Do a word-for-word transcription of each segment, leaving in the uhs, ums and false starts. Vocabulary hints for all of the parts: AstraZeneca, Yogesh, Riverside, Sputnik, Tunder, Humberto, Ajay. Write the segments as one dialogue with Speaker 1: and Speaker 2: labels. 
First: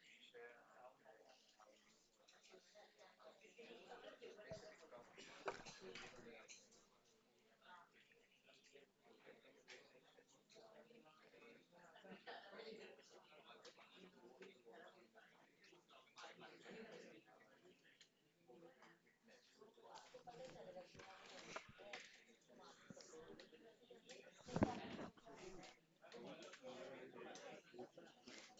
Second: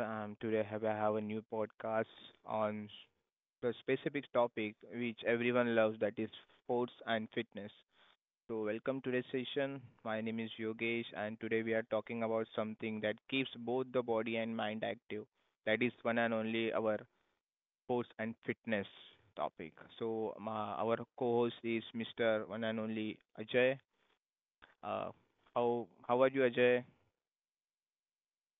Speaker 1: Um, today I have, I have a new podcast on the specific topic which everyone loves, that is sports and fitness. So welcome to this session. My name is Yogesh, and today we are talking about something that keeps both the body and mind active. That is one and only our sports and fitness topic. So my, our co-host is mister One and only Ajay. Uh, how how are you, Ajay?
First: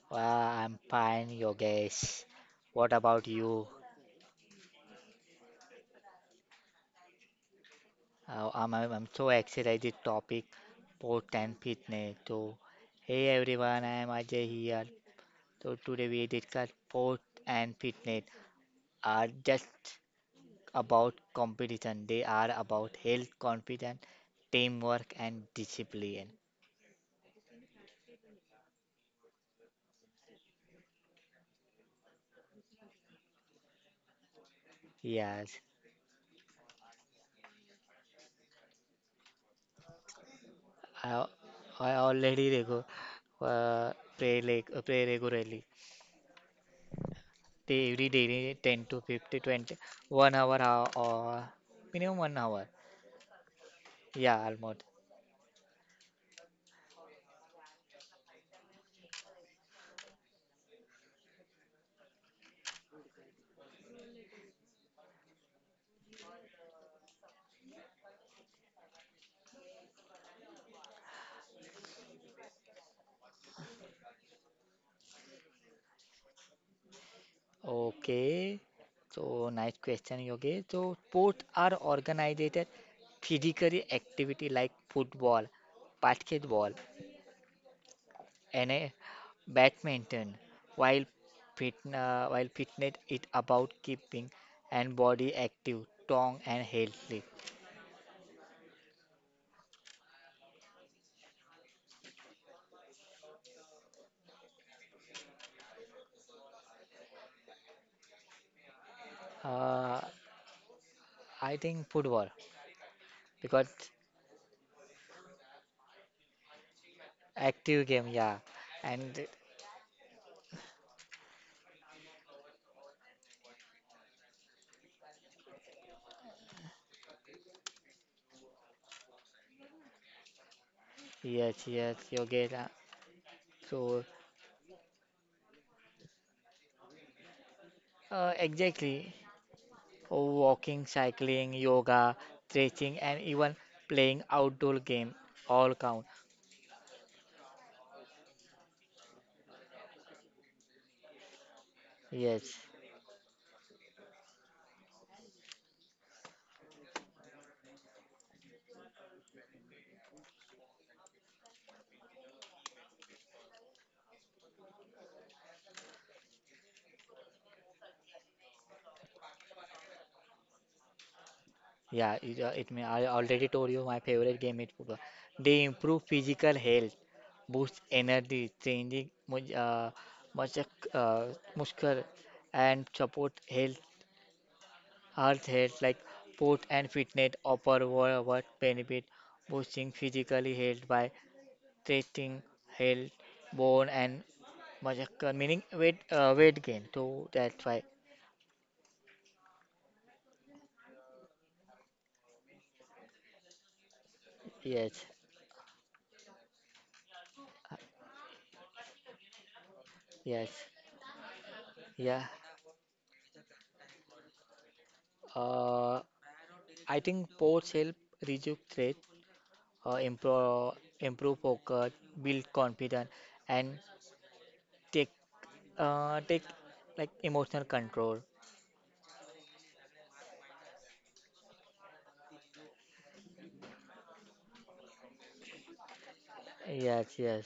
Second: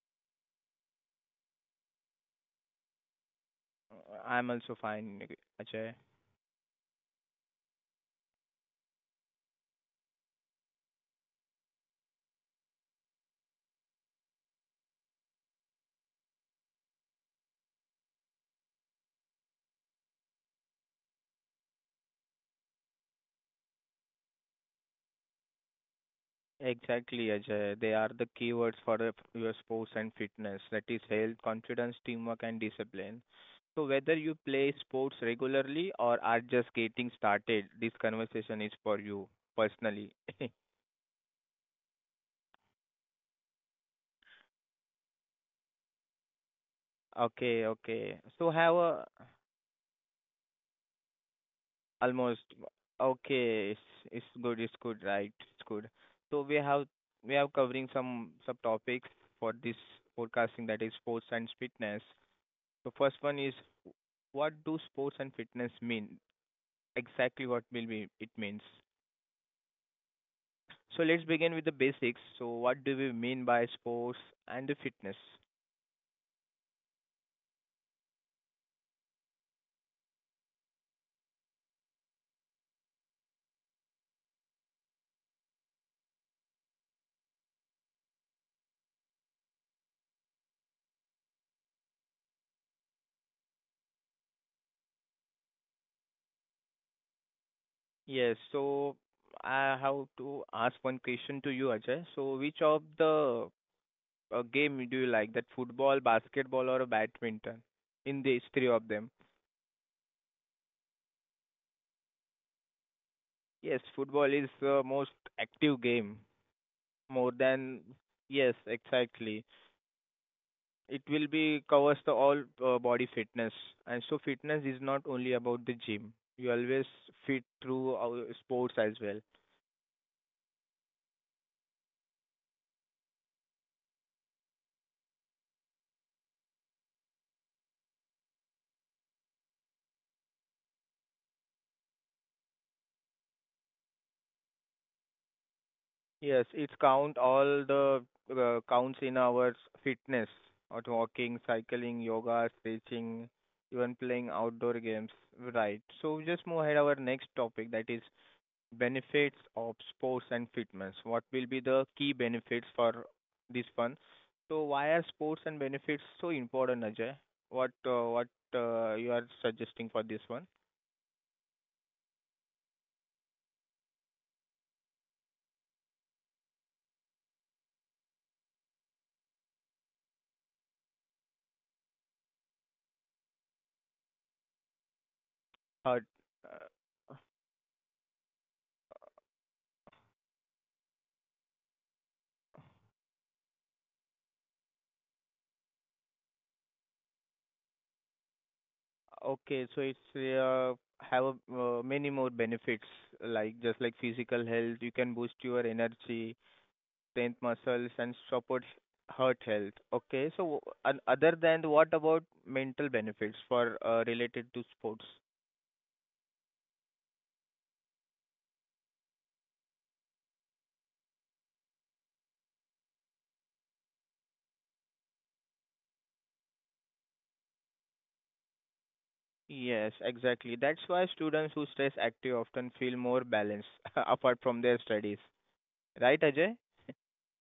Speaker 2: Uh, I'm fine, Yogesh. What about you?
Speaker 1: Uh, I'm also fine, Ajay.
Speaker 2: Uh, I'm, I'm I'm so excited topic, sport and fitness. So, hey everyone, I am Ajay here. So today we discuss sport and fitness are just about competition. They are about health, confidence, teamwork, and discipline.
Speaker 1: Exactly, Ajay. They are the keywords for the- your sports and fitness. That is health, confidence, teamwork, and discipline. So whether you play
Speaker 2: Yes,
Speaker 1: sports regularly or are just getting started, this conversation is for you personally.
Speaker 2: I, I already regu- uh, pray, like, play regularly. They every
Speaker 1: Okay,
Speaker 2: day ten to
Speaker 1: okay. So
Speaker 2: fifty
Speaker 1: have
Speaker 2: twenty
Speaker 1: a
Speaker 2: one hour ho- or minimum one hour.
Speaker 1: almost
Speaker 2: Yeah,
Speaker 1: okay. It's
Speaker 2: almost.
Speaker 1: it's good. It's good, right? It's good. So we have we have covering some subtopics for this podcasting that is sports and fitness. The first one is, what do sports and fitness mean? Exactly what will be it means. So let's begin with the basics. So what do we mean by sports and the fitness?
Speaker 2: Okay. So nice question, Yogesh. So sports are organized physical activity like football, basketball, and uh, badminton. While fit, uh, while fitness is about keeping and body active, strong and healthy.
Speaker 1: Yes, so I have to ask one question to you, Ajay. So which of the uh, game do you like? That football, basketball, or badminton? In these three of them.
Speaker 2: Uh, I think football because
Speaker 1: Yes, football is the most active game. More
Speaker 2: active game,
Speaker 1: than,
Speaker 2: yeah.
Speaker 1: yes,
Speaker 2: And
Speaker 1: exactly. It will be covers the all uh, body fitness, and so fitness is not only about the gym. You always fit through our sports as well.
Speaker 2: yes, yes, yoga. So uh, exactly, oh, walking, cycling, yoga, stretching, and even playing outdoor game all count.
Speaker 1: Yes, it's count all the uh, counts in our fitness, or walking,
Speaker 2: Yes,
Speaker 1: cycling, yoga, stretching, even playing outdoor games, right? So just move ahead our next topic, that is benefits of sports and fitness. What will be the key benefits for this one? So why are sports and benefits so important, Ajay? What uh, what uh, You are suggesting for this one?
Speaker 2: yeah. It, uh, it may, I already told you my favorite game is football. They improve physical health, boost energy, training, mu- uh, muscle, uh, muscle, and support health. Our health, like sport
Speaker 1: Uh,
Speaker 2: and fitness, offer
Speaker 1: uh,
Speaker 2: worldwide benefit, boosting physically health by treating health, bone and muscle, meaning weight uh, weight gain. So that's why,
Speaker 1: okay, so it's uh, have a, uh, many more benefits like just like
Speaker 2: yes,
Speaker 1: physical health. You can boost your energy, strength, muscles, and support heart health.
Speaker 2: yes,
Speaker 1: Okay, so and other than,
Speaker 2: yeah.
Speaker 1: what about mental benefits for uh, related to sports?
Speaker 2: Uh, I think sports help reduce stress, uh, improve improve focus, build confidence, and take uh, take like emotional control.
Speaker 1: Yes, exactly. That's why students who stays active often feel more balanced apart from their studies. Right, Ajay?
Speaker 2: Yes, yes,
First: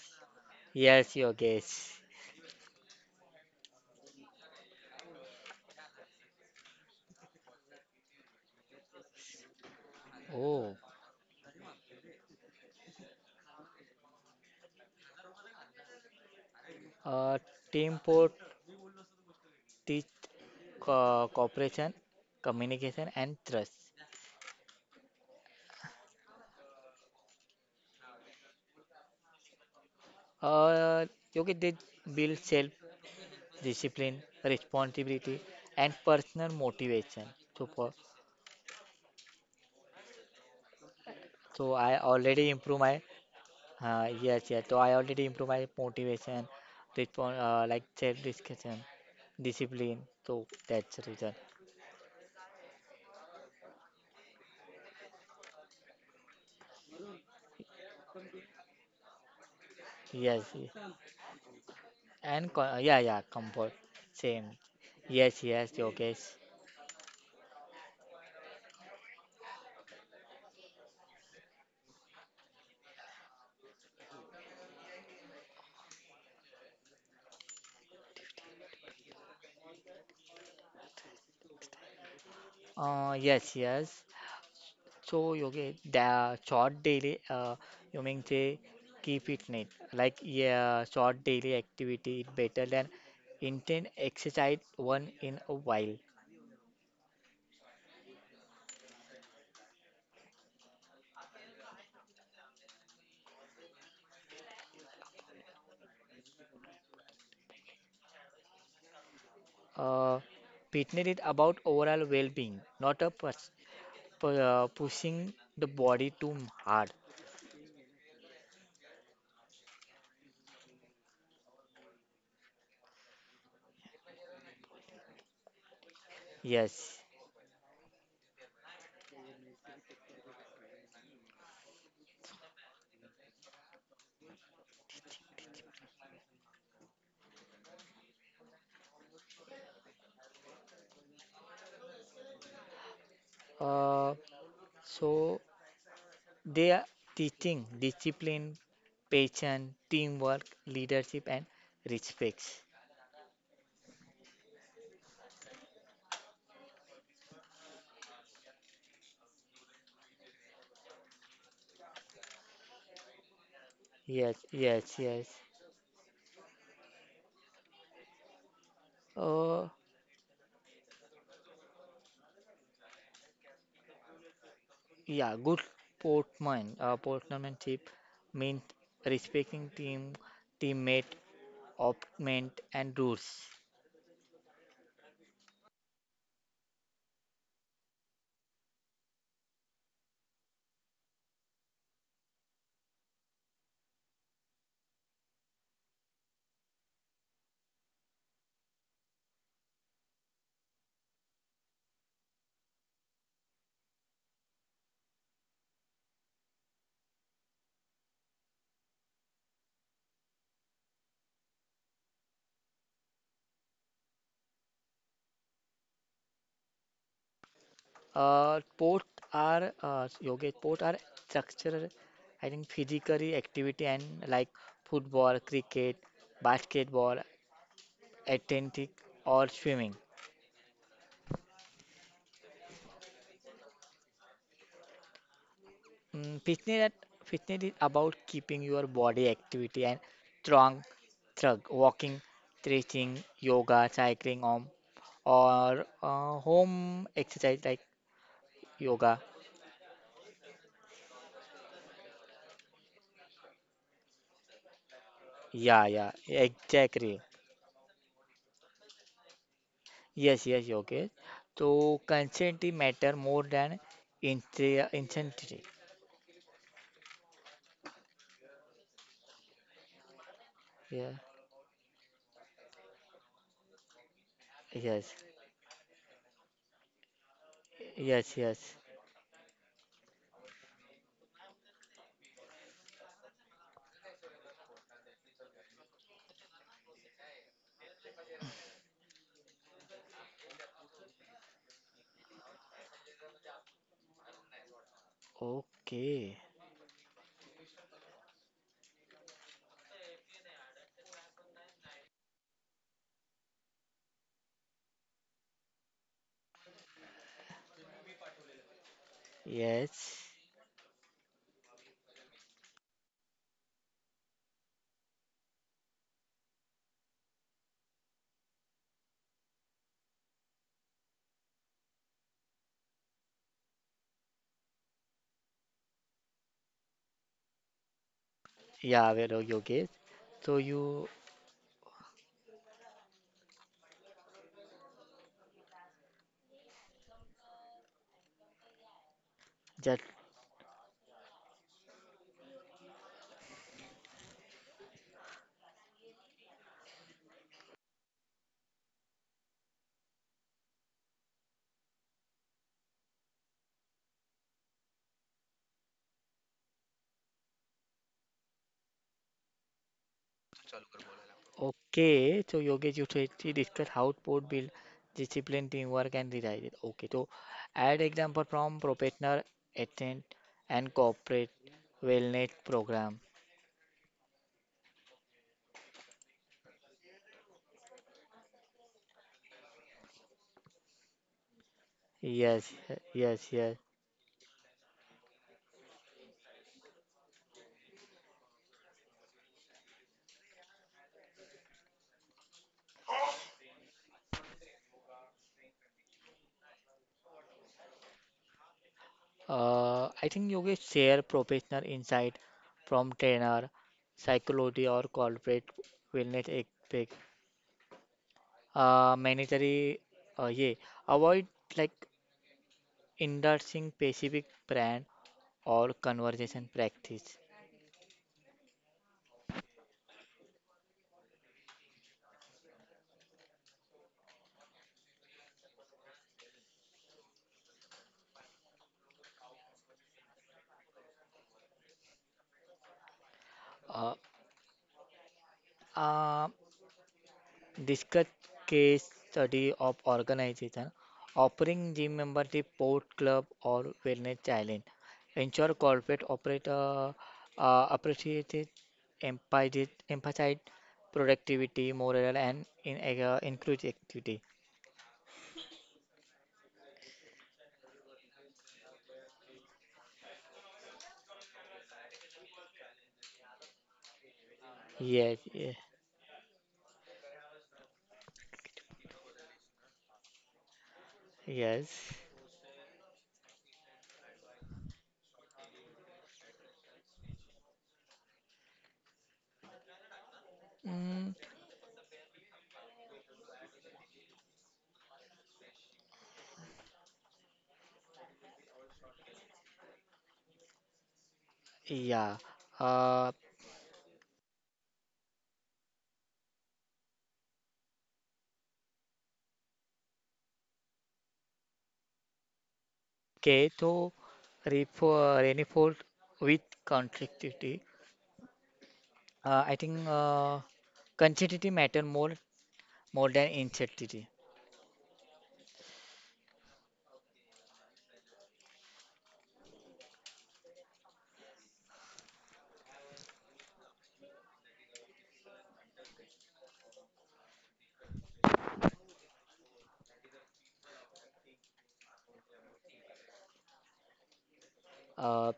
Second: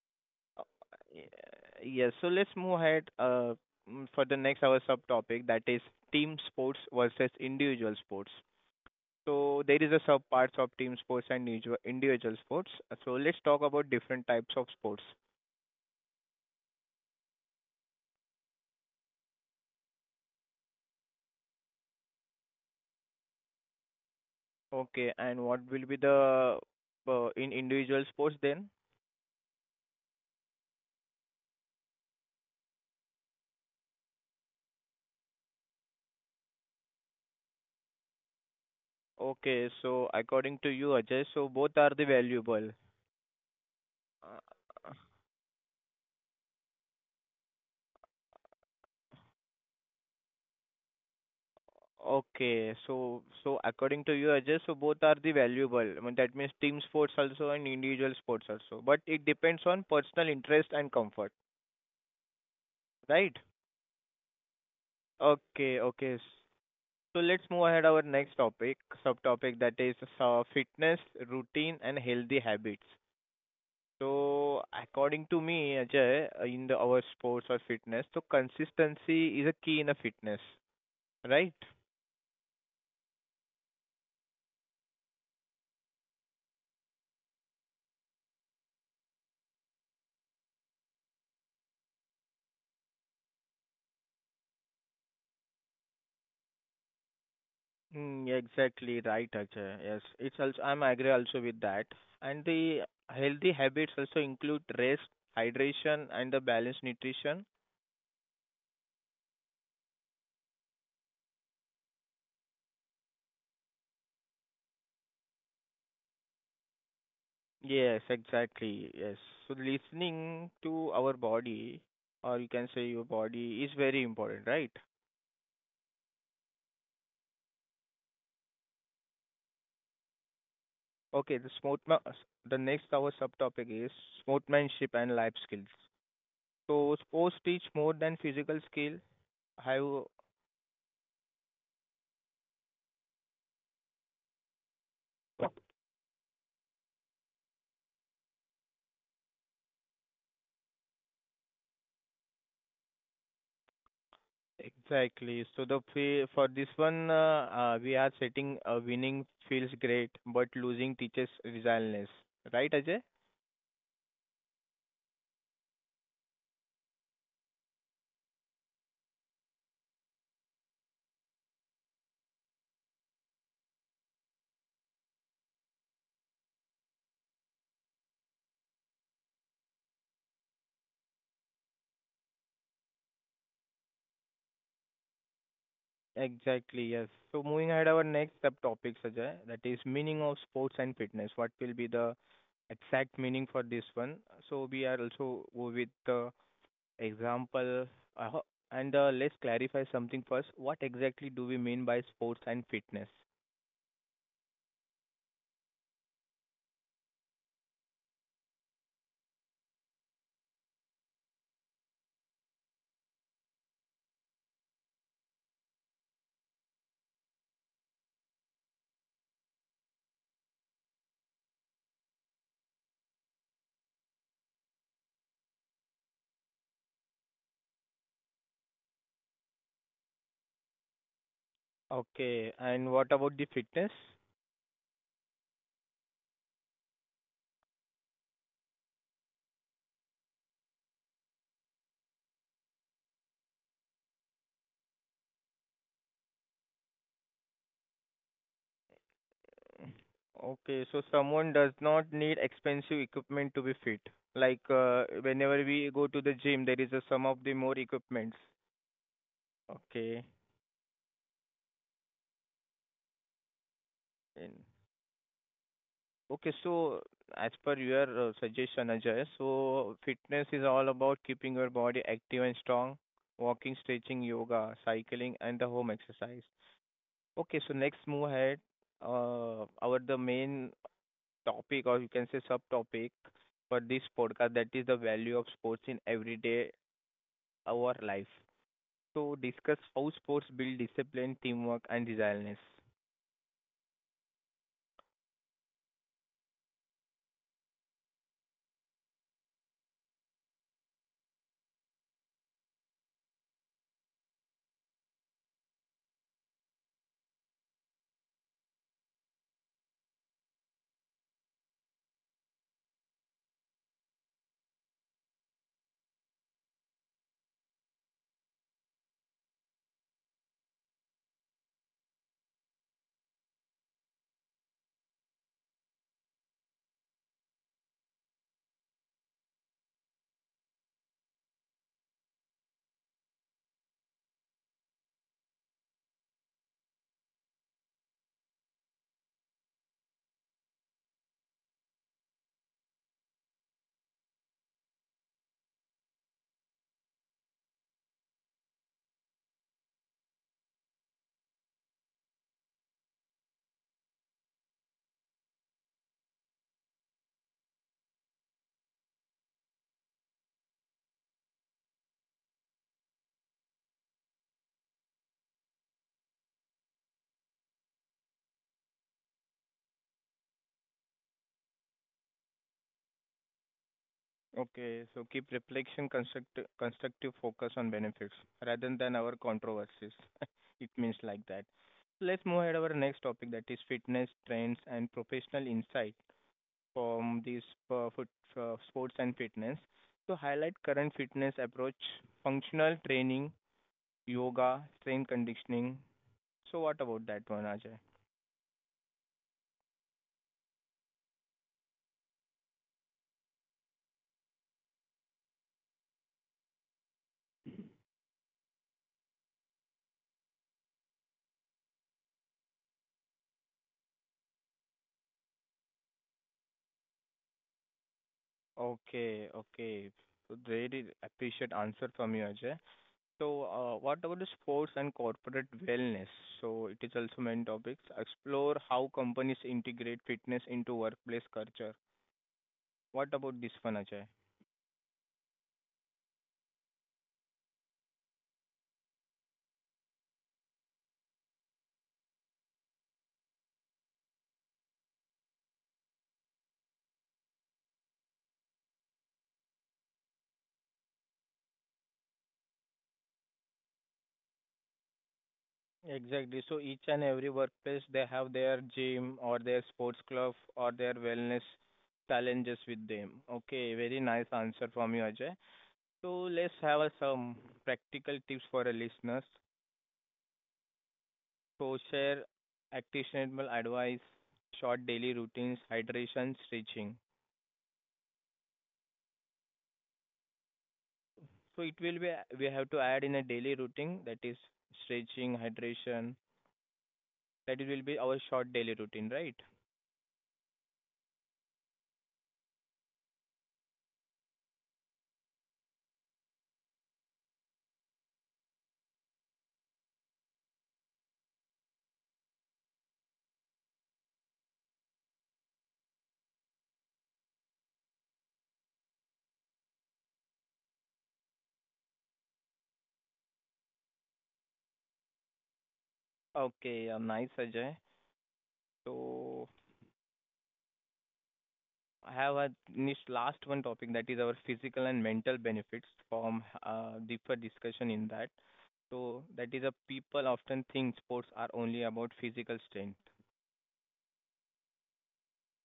Speaker 1: Uh,
Speaker 2: yes,
Speaker 1: y-
Speaker 2: your guess.
Speaker 1: Yes, so let's move ahead, uh, mm, for the next our subtopic, that is team sports versus individual sports. So there is a sub parts of
Speaker 2: Oh.
Speaker 1: team sports and individual individual sports. So let's talk about different types of sports.
Speaker 2: Uh, teamwork teach co- cooperation, communication, and trust.
Speaker 1: Okay, and what will be the uh, in individual sports then?
Speaker 2: Uh, okay, they build self discipline, responsibility, and personal motivation. So, for,
Speaker 1: Okay, so according to
Speaker 2: so
Speaker 1: you,
Speaker 2: I
Speaker 1: Ajay, so
Speaker 2: already
Speaker 1: both are
Speaker 2: improve
Speaker 1: the
Speaker 2: my,
Speaker 1: valuable.
Speaker 2: uh, yes, yes. So I
Speaker 1: Uh,
Speaker 2: already improve my motivation, respon uh, like self discussion, discipline. So that's the reason.
Speaker 1: Okay. So, so according to you, Ajay, so both are the valuable. I mean, that means team sports also and individual sports also. But it depends
Speaker 2: Yes,
Speaker 1: on
Speaker 2: yes.
Speaker 1: personal interest and comfort,
Speaker 2: and co- yeah, yeah, comfort.
Speaker 1: right?
Speaker 2: Same. Yes, yes, Yogesh.
Speaker 1: Okay, okay. S- So let's move ahead our next topic, subtopic, that is uh, fitness routine and healthy habits. So according to me, Ajay, uh, in the our sports or fitness, so consistency is a key in a fitness, right?
Speaker 2: Uh, yes, yes. So Yogesh, the short daily, uh, you mean say keep it neat. Like yeah, short daily activity is better than intense exercise one in a while.
Speaker 1: Mm, exactly right, Ajay. Yes, it's also I'm agree also with that. And the healthy habits also include rest, hydration, and the balanced nutrition.
Speaker 2: Uh, fitness is about overall well-being, not a pers- pu- uh, pushing the body too hard.
Speaker 1: Yes, exactly. Yes. So listening to our body, or you can say your body, is very important, right?
Speaker 2: Yes.
Speaker 1: Okay. The sportsman. The next our subtopic is sportsmanship and life skills. So sports teach more than physical skill. Have
Speaker 2: Uh, so they are teaching discipline, patience, teamwork, leadership, and respect.
Speaker 1: exactly. So the fee for this one, uh, uh, we are setting a winning feels great, but losing teaches resilience. Right, Ajay?
Speaker 2: Yes, yes, yes. Uh, yeah, good Portman, uh, portmanship means respecting team, teammate, opponent, and rules.
Speaker 1: Exactly, yes. So moving ahead, our next subtopic, Ajay, that is meaning of sports and fitness. What will be the exact meaning for this one? So we are also go with the example, uh, and uh, let's clarify something first. What exactly do we mean by sports and fitness?
Speaker 2: Uh, port are uh, yoga Port are structural, I think physically activity and like football, cricket, basketball, athletics or swimming.
Speaker 1: Okay, and what about the fitness?
Speaker 2: Mm, fitness, at- fitness is about keeping your body activity and strong through walking, stretching, yoga, cycling, um, or uh, home exercise like yoga.
Speaker 1: Okay, so someone does not need expensive equipment to be fit. Like uh,
Speaker 2: Yeah, yeah,
Speaker 1: whenever we go to the
Speaker 2: exactly.
Speaker 1: gym, there is a some of the more equipments.
Speaker 2: Yes, yes,
Speaker 1: Okay.
Speaker 2: Yogesh. So consistency matter more than intre-
Speaker 1: And
Speaker 2: intensity.
Speaker 1: okay, so as per your uh, suggestion, Ajay, so
Speaker 2: Yeah,
Speaker 1: fitness is all about keeping your body active and strong, walking, stretching,
Speaker 2: yes,
Speaker 1: yoga, cycling, and the home exercise.
Speaker 2: yes,
Speaker 1: Okay, so
Speaker 2: yes.
Speaker 1: next move ahead. Uh, our the main topic, or you can say subtopic, for this podcast, that is the value of sports in everyday our life. So discuss how sports build discipline, teamwork, and resilience.
Speaker 2: Okay, yes. Yeah, well, Yogesh. So you just Okay, so Yogesh, you actually discuss how sport build discipline, teamwork, and desire. Okay, so add example from professional athlete and corporate wellness program.
Speaker 1: Okay, so keep reflection construct- constructive focus on benefits rather than our controversies. It means like that.
Speaker 2: Yes,
Speaker 1: Let's move
Speaker 2: yes,
Speaker 1: ahead our
Speaker 2: yes.
Speaker 1: next topic, that is fitness trends and professional insight from this uh, foot, uh, sports and fitness. So highlight current fitness approach, functional training, yoga, strength conditioning. So what about that one, Ajay?
Speaker 2: Uh, I think Yogesh share professional insight from trainer, psychology or corporate wellness aspect. Uh, mandatory, uh, yeah. Avoid like indulging specific brand or conversation practice.
Speaker 1: Okay, okay. Really appreciate answer from you, Ajay. So, uh, what about the sports and corporate wellness? So, it is also main topics. Explore how companies integrate fitness into workplace culture. What
Speaker 2: Uh,
Speaker 1: about this one, Ajay?
Speaker 2: uh, discuss case study of organization offering gym membership, sport club, or wellness challenge. Ensure corporate operator uh, appreciate it, emphasize, emphasize productivity, moral, and in, uh, inclusivity.
Speaker 1: Exactly. So, each and every workplace, they have their gym or their sports club or their wellness challenges with them. Okay, very nice
Speaker 2: Yes,
Speaker 1: answer
Speaker 2: yes,
Speaker 1: from you, Ajay. So let's have a some practical tips for the listeners.
Speaker 2: yes.
Speaker 1: So share actionable advice, short daily routines, hydration, stretching.
Speaker 2: Mm,
Speaker 1: So it will be, we have to add in a daily routine, that is stretching, hydration. That will be our short daily routine, right?
Speaker 2: yeah. Uh, okay, so refor- reinforce with contradictivity. Uh, I think uh, quantity matter more more than intensity.
Speaker 1: Okay, uh, nice Ajay. So I have a niche last one topic, that is our physical and mental benefits from uh, deeper discussion in that. So that is, a people often think sports are only about physical strength.
Speaker 2: Uh,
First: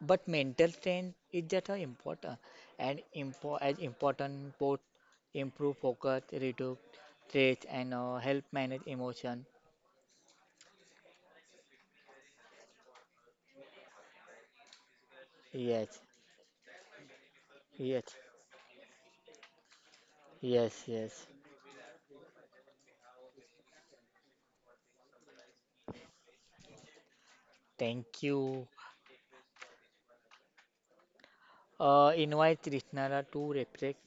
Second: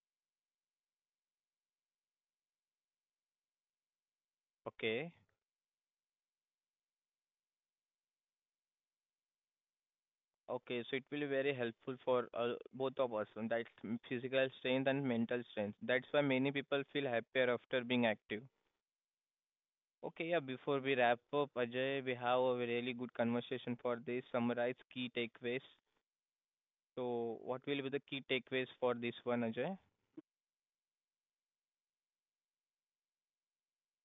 Speaker 2: but mental strength is just as important and impo as important both
Speaker 1: Okay.
Speaker 2: improve focus, reduce stress, and uh, help manage emotion.
Speaker 1: Okay, so it will be very helpful for uh, both of us, and that's m- physical strength and mental strength.
Speaker 2: Yes,
Speaker 1: That's why many people feel happier after being
Speaker 2: yes,
Speaker 1: active. Okay, yeah, before
Speaker 2: yes,
Speaker 1: we wrap
Speaker 2: yes.
Speaker 1: up, Ajay, we have a really good conversation for this. Summarize key takeaways. So, what will be the
Speaker 2: Thank
Speaker 1: key
Speaker 2: you.
Speaker 1: takeaways for this one, Ajay?
Speaker 2: Uh, invite listener to reflect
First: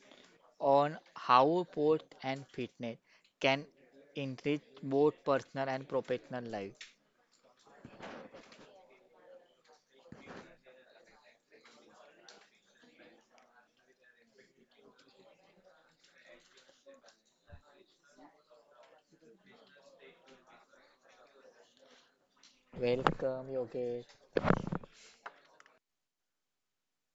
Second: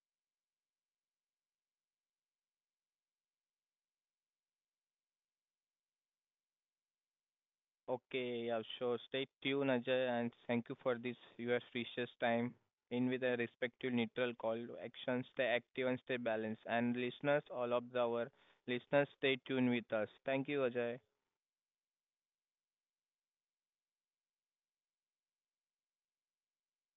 Speaker 2: on how sport and fitness can enrich both personal and professional life.
Speaker 1: Okay, yeah, sure. Stay tuned, Ajay, and thank you for this your precious time. In with a respective neutral call to action, stay active and stay balanced. And listeners, all of the our listeners, stay tuned with us. Thank you, Ajay.
Speaker 2: Welcome, Yogesh.